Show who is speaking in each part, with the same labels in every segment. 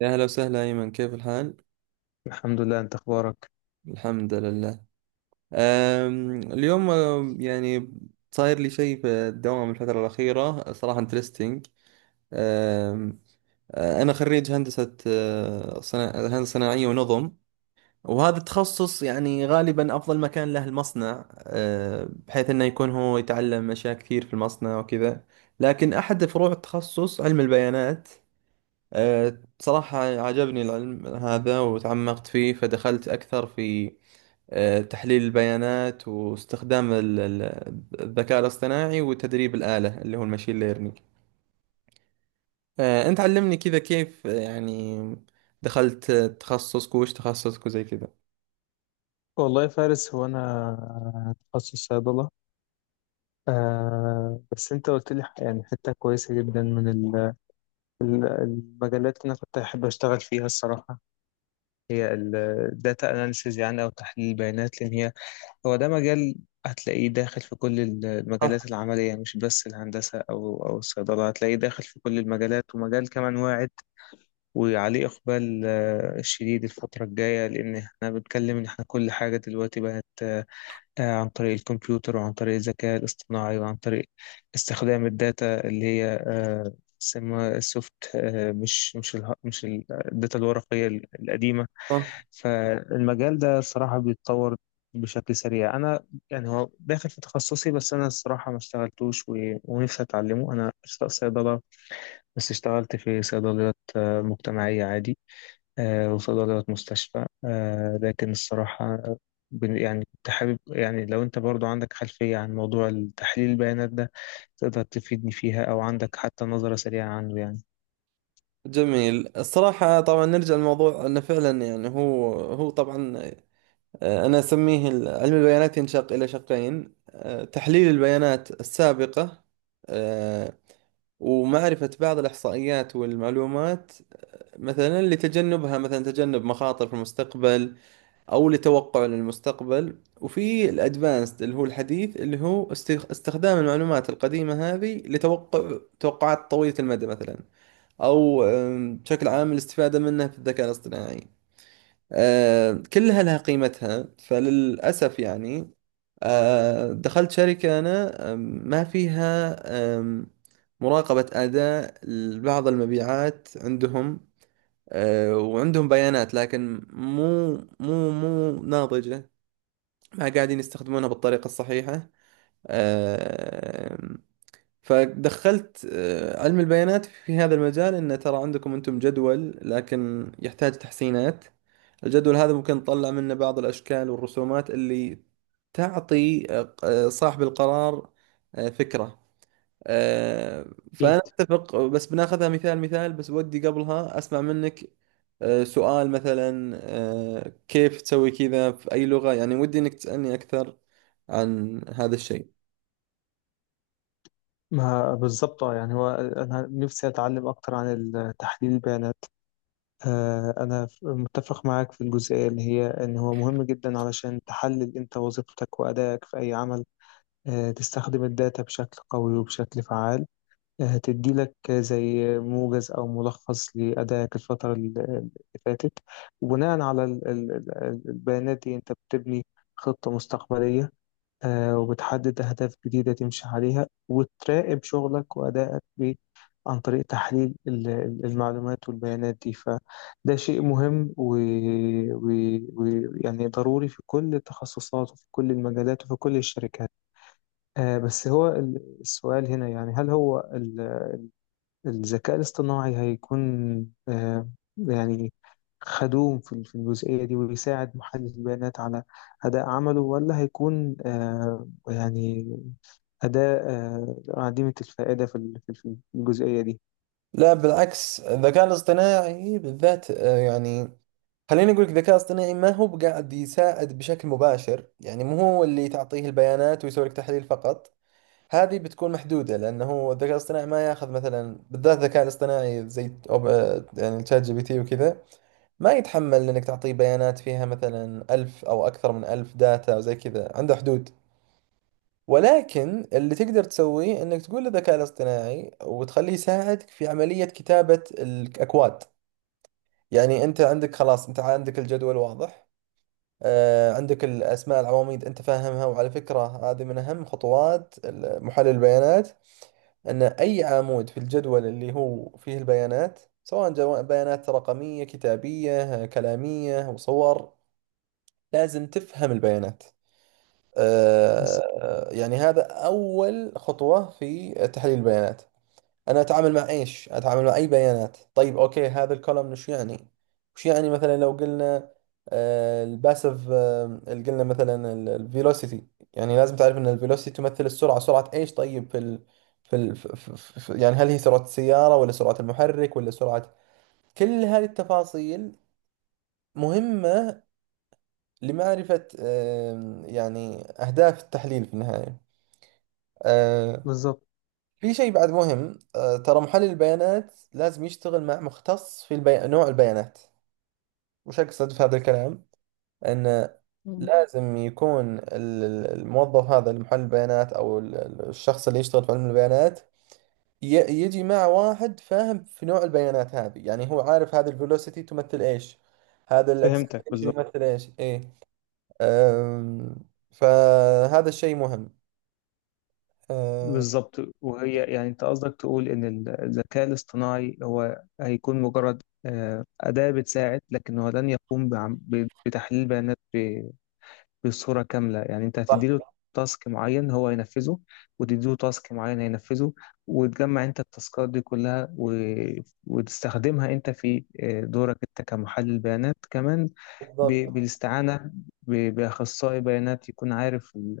Speaker 1: يا أهلا وسهلا أيمن، كيف الحال؟
Speaker 2: الحمد لله، انت اخبارك؟
Speaker 1: الحمد لله. اليوم يعني صاير لي شيء في الدوام الفترة الأخيرة، صراحة انترستنج. أم أنا خريج هندسة، هندسة صناعية ونظم، وهذا التخصص يعني غالبا أفضل مكان له المصنع، بحيث أنه يكون هو يتعلم أشياء كثير في المصنع وكذا. لكن أحد فروع التخصص علم البيانات. بصراحة عجبني العلم هذا وتعمقت فيه، فدخلت أكثر في تحليل البيانات واستخدام الذكاء الاصطناعي وتدريب الآلة اللي هو الماشين ليرنينج. أنت علمني كذا، كيف، يعني دخلت تخصصك، وش تخصصك، وزي كذا.
Speaker 2: والله يا فارس هو انا تخصص صيدله. بس انت قلت لي يعني حته كويسه جدا من المجالات اللي انا كنت احب اشتغل فيها الصراحه هي الداتا اناليسيز يعني او تحليل البيانات، لان هو ده مجال هتلاقيه داخل في كل
Speaker 1: آه،
Speaker 2: المجالات العمليه، مش بس الهندسه او الصيدله، هتلاقيه داخل في كل المجالات، ومجال كمان واعد وعليه اقبال شديد الفتره الجايه، لان احنا بنتكلم ان احنا كل حاجه دلوقتي بقت عن طريق الكمبيوتر وعن طريق الذكاء الاصطناعي وعن طريق استخدام الداتا اللي هي اسمها السوفت، آه، مش مش ال مش ال- الداتا الورقية القديمة.
Speaker 1: آه.
Speaker 2: فالمجال ده الصراحة بيتطور بشكل سريع. أنا يعني هو داخل في تخصصي بس أنا الصراحة ما اشتغلتوش ونفسي أتعلمه. أنا أشتغل صيدلة بس اشتغلت في صيدليات مجتمعية عادي، وصيدلية مستشفى. لكن الصراحة يعني كنت حابب يعني لو أنت برضو عندك خلفية عن موضوع تحليل البيانات ده، تقدر تفيدني فيها أو عندك حتى نظرة سريعة عنه يعني.
Speaker 1: جميل. الصراحة طبعا نرجع للموضوع، أنه فعلا يعني هو طبعا، أنا أسميه علم البيانات ينشق إلى شقين: تحليل البيانات السابقة آه، ومعرفة بعض الإحصائيات والمعلومات، مثلا لتجنبها، مثلا تجنب مخاطر في المستقبل، أو لتوقع للمستقبل، وفي الأدفانسد اللي هو الحديث اللي هو استخدام المعلومات القديمة هذه لتوقع توقعات طويلة المدى مثلا، أو بشكل عام الاستفادة منه في الذكاء الاصطناعي. كلها لها قيمتها. فللأسف يعني، دخلت شركة أنا، ما فيها، آم، مراقبة أداء بعض المبيعات عندهم. وعندهم بيانات لكن مو ناضجة، ما قاعدين يستخدمونها بالطريقة الصحيحة. آه، فدخلت علم البيانات في هذا المجال، انه ترى عندكم انتم جدول لكن يحتاج تحسينات. الجدول هذا ممكن نطلع منه بعض الاشكال والرسومات اللي تعطي صاحب القرار فكرة. آه،
Speaker 2: أكيد.
Speaker 1: فأنا أتفق، بس بناخذها مثال مثال بس، ودي قبلها أسمع منك سؤال، مثلا كيف تسوي كذا في أي لغة، يعني ودي إنك تسألني أكثر عن هذا الشيء.
Speaker 2: ما بالظبط، يعني هو أنا نفسي أتعلم أكتر عن تحليل البيانات. أنا متفق معاك في الجزئية اللي هي إن هو مهم جدا علشان تحلل أنت وظيفتك وأدائك في أي عمل. تستخدم الداتا بشكل قوي وبشكل فعال، هتدي لك زي موجز أو ملخص لأدائك الفترة اللي فاتت. وبناء على البيانات دي أنت بتبني خطة مستقبلية، وبتحدد أهداف جديدة تمشي عليها وتراقب شغلك وأدائك عن طريق تحليل المعلومات والبيانات دي. فده شيء مهم ويعني يعني ضروري في كل التخصصات وفي كل المجالات وفي كل الشركات. بس هو السؤال هنا يعني هل هو الذكاء الاصطناعي هيكون، آه، يعني، خدوم في في الجزئية دي ويساعد محلل البيانات على أداء عمله؟ ولا هيكون يعني أداة عديمة الفائدة في في الجزئية دي؟
Speaker 1: لا، بالعكس، الذكاء الاصطناعي بالذات، يعني خليني أقول لك، الذكاء الاصطناعي ما هو بقاعد يساعد بشكل مباشر، يعني مو هو اللي تعطيه البيانات ويسوي لك تحليل فقط. هذه بتكون محدودة، لأنه الذكاء الاصطناعي ما ياخذ، مثلا بالذات الذكاء الاصطناعي زي يعني تشات جي بي تي وكذا، ما يتحمل إنك تعطيه بيانات فيها مثلا ألف أو أكثر من ألف داتا وزي كذا، عنده حدود. ولكن اللي تقدر تسويه انك تقول للذكاء الاصطناعي وتخليه يساعدك في عملية كتابة الاكواد. يعني انت عندك، خلاص انت عندك الجدول واضح، آه عندك الاسماء، العواميد انت فاهمها. وعلى فكرة هذه من اهم خطوات محلل البيانات، ان اي عمود في الجدول اللي هو فيه البيانات سواء بيانات رقمية، كتابية، كلامية، وصور، لازم تفهم البيانات.
Speaker 2: بس-
Speaker 1: يعني هذا أول خطوة في تحليل البيانات. أنا أتعامل مع إيش؟ أتعامل مع أي بيانات؟ طيب أوكي، هذا الكولمن وش يعني؟ وش يعني؟ مثلا لو قلنا الباسف، اللي قلنا مثلا الفيلوسيتي، يعني لازم تعرف أن الفيلوسيتي تمثل السرعة. سرعة إيش؟ طيب في ال... في ال... في في في يعني هل هي سرعة السيارة ولا سرعة المحرك ولا سرعة؟ كل هذه التفاصيل مهمة لمعرفة يعني أهداف التحليل في النهاية. آه،
Speaker 2: بالظبط.
Speaker 1: في شيء بعد مهم، ترى محلل البيانات لازم يشتغل مع مختص في نوع البيانات. وش أقصد في هذا الكلام؟ أن
Speaker 2: مم.
Speaker 1: لازم يكون الموظف هذا المحلل البيانات أو الشخص اللي يشتغل في علم البيانات ي- يجي مع واحد فاهم في نوع البيانات هذه، يعني هو عارف هذا الفيلوسيتي تمثل إيش، هذا
Speaker 2: فهمتك.
Speaker 1: الأكسلريشن
Speaker 2: بالظبط.
Speaker 1: يمثل إيش، إيه. أم، فهذا الشيء مهم. أه،
Speaker 2: بالظبط، وهي يعني انت قصدك تقول ان الذكاء الاصطناعي هو هيكون مجرد أداة بتساعد، لكن هو لن يقوم بتحليل بيانات بصورة كاملة. يعني انت هتديله
Speaker 1: صح.
Speaker 2: تاسك معين هو هينفذه، وتديله تاسك معين هينفذه، وتجمع انت التاسكات دي كلها وتستخدمها انت في دورك انت كمحلل بيانات كمان،
Speaker 1: بالضبط.
Speaker 2: بالاستعانة بأخصائي بيانات يكون عارف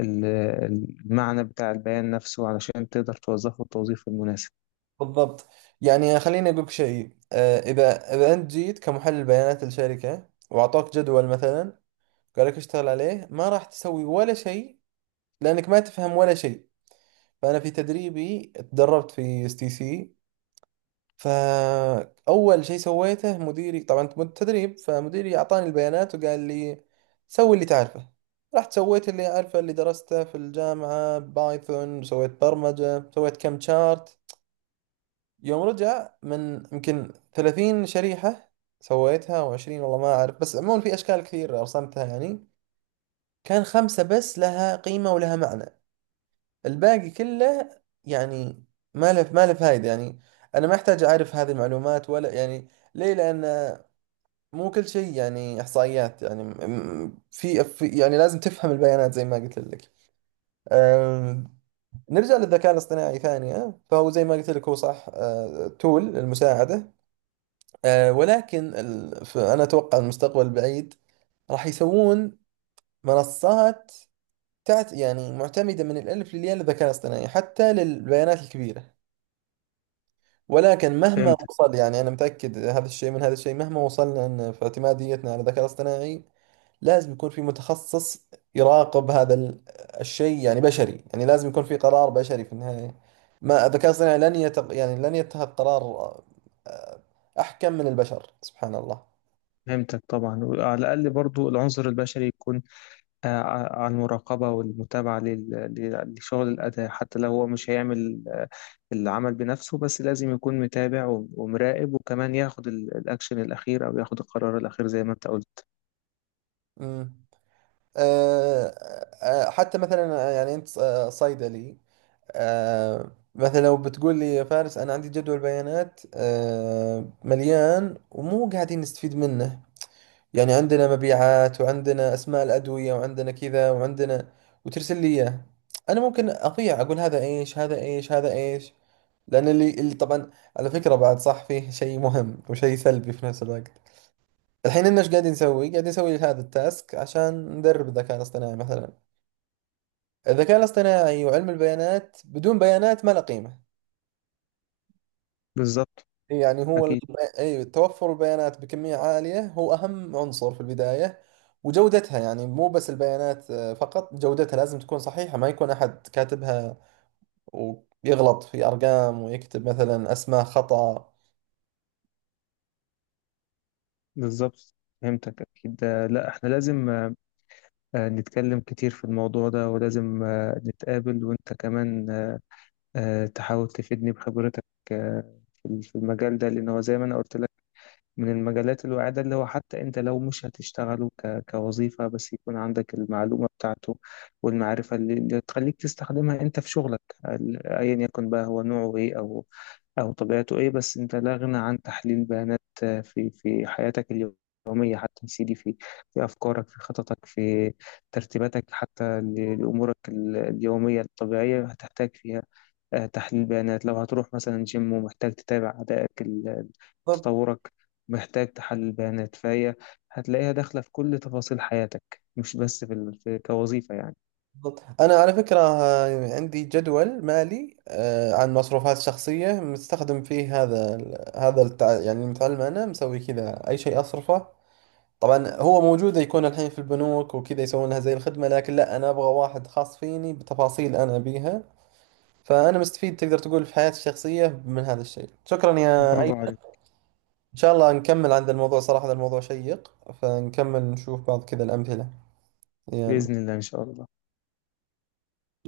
Speaker 2: ال... المعنى بتاع البيان نفسه علشان تقدر توظفه التوظيف المناسب.
Speaker 1: بالضبط، يعني خليني أقولك شيء، إذا أنت جيت كمحلل بيانات لشركة وأعطوك جدول مثلا، قال لك اشتغل عليه، ما راح تسوي ولا شيء، لأنك ما تفهم ولا شيء. فأنا في تدريبي تدربت في اس تي سي، فأول شيء سويته، مديري طبعا، تدريب، فمديري أعطاني البيانات وقال لي سوي اللي تعرفه. رحت سويت اللي أعرفه، اللي درسته في الجامعة، بايثون، سويت برمجة، سويت كم شارت. يوم رجع، من يمكن 30 شريحة سويتها او 20، والله ما اعرف، بس عموما في اشكال كثير رسمتها، يعني كان خمسة بس لها قيمة ولها معنى، الباقي كله يعني ما له ما له فايدة، يعني انا ما احتاج اعرف هذه المعلومات ولا، يعني ليه؟ لان مو كل شيء يعني احصائيات، يعني يعني لازم تفهم البيانات زي ما قلت لك. أم، نرجع للذكاء الاصطناعي ثانية، فهو زي ما قلت لك، هو صح تول للمساعدة، ولكن فأنا أتوقع المستقبل البعيد راح يسوون منصات تعت، يعني معتمدة من الألف للياء للذكاء الاصطناعي حتى للبيانات الكبيرة. ولكن مهما
Speaker 2: فهمتك.
Speaker 1: وصل، يعني أنا متأكد هذا الشيء، من هذا الشيء، مهما وصلنا أن في اعتماديتنا على الذكاء الاصطناعي لازم يكون في متخصص يراقب هذا الشيء، يعني بشري، يعني لازم يكون في قرار بشري في النهاية. ما الذكاء الاصطناعي لن يعني لن يتخذ قرار آه، أحكم من البشر، سبحان الله.
Speaker 2: فهمتك. طبعا وعلى الأقل برضو العنصر البشري يكون، عن المراقبة والمتابعة لشغل الأداء. حتى لو هو مش هيعمل العمل بنفسه، بس لازم يكون متابع ومراقب، وكمان ياخد الأكشن الأخير أو ياخد القرار الأخير زي ما أنت قلت.
Speaker 1: مم. آه، حتى مثلا، يعني انت صيدلي، مثلا لو بتقول لي يا فارس، انا عندي جدول بيانات مليان ومو قاعدين نستفيد منه، يعني عندنا مبيعات وعندنا اسماء الادويه وعندنا كذا وعندنا، وترسل لي اياه، انا ممكن اضيع، اقول هذا ايش، هذا ايش، هذا ايش، لان اللي طبعا على فكره بعد، صح، فيه شيء مهم وشيء سلبي في نفس الوقت الحين، إن ايش قاعدين نسوي؟ قاعدين نسوي هذا التاسك عشان ندرب الذكاء الاصطناعي مثلا. الذكاء الاصطناعي وعلم البيانات بدون بيانات ما له قيمة.
Speaker 2: بالظبط.
Speaker 1: يعني هو
Speaker 2: أكيد.
Speaker 1: أي توفر البيانات بكمية عالية هو أهم عنصر في البداية. وجودتها، يعني مو بس البيانات فقط، جودتها لازم تكون صحيحة، ما يكون أحد كاتبها ويغلط في أرقام ويكتب مثلا أسماء خطأ.
Speaker 2: بالظبط. فهمتك. أكيد. لا، إحنا لازم نتكلم كتير في الموضوع ده، ولازم نتقابل وأنت كمان تحاول تفيدني بخبرتك آه، في في المجال ده، لأن هو زي ما أنا قلت لك من المجالات الواعدة، اللي هو حتى انت لو مش هتشتغله كوظيفة، بس يكون عندك المعلومة بتاعته والمعرفة اللي تخليك تستخدمها انت في شغلك، ايا يكن بقى هو نوعه ايه او طبيعته ايه. بس انت لا غنى عن تحليل بيانات في في حياتك اليومية حتى يا سيدي، في في افكارك، في خططك، في ترتيباتك، حتى لامورك اليومية الطبيعية هتحتاج فيها تحليل بيانات. لو هتروح مثلا جيم ومحتاج تتابع أدائك
Speaker 1: بالضبط.
Speaker 2: تطورك، محتاج تحلل بيانات. فهي هتلاقيها داخلة في كل تفاصيل حياتك، مش بس في كوظيفة يعني.
Speaker 1: بالضبط. أنا على فكرة عندي جدول مالي عن مصروفات شخصية مستخدم فيه هذا يعني المتعلم، أنا مسوي كذا أي شيء أصرفه. طبعا هو موجودة يكون الحين في البنوك وكذا يسوون لها زي الخدمة، لكن لا، أنا أبغى واحد خاص فيني بتفاصيل أنا أبيها. فأنا مستفيد تقدر تقول في حياتي الشخصية من هذا الشيء. شكرا يا
Speaker 2: برافو
Speaker 1: أيمن.
Speaker 2: عليك.
Speaker 1: إن شاء الله نكمل عن ذا الموضوع، صراحة هذا الموضوع شيق، فنكمل نشوف بعض كذا الأمثلة. يلا.
Speaker 2: بإذن الله، إن شاء الله.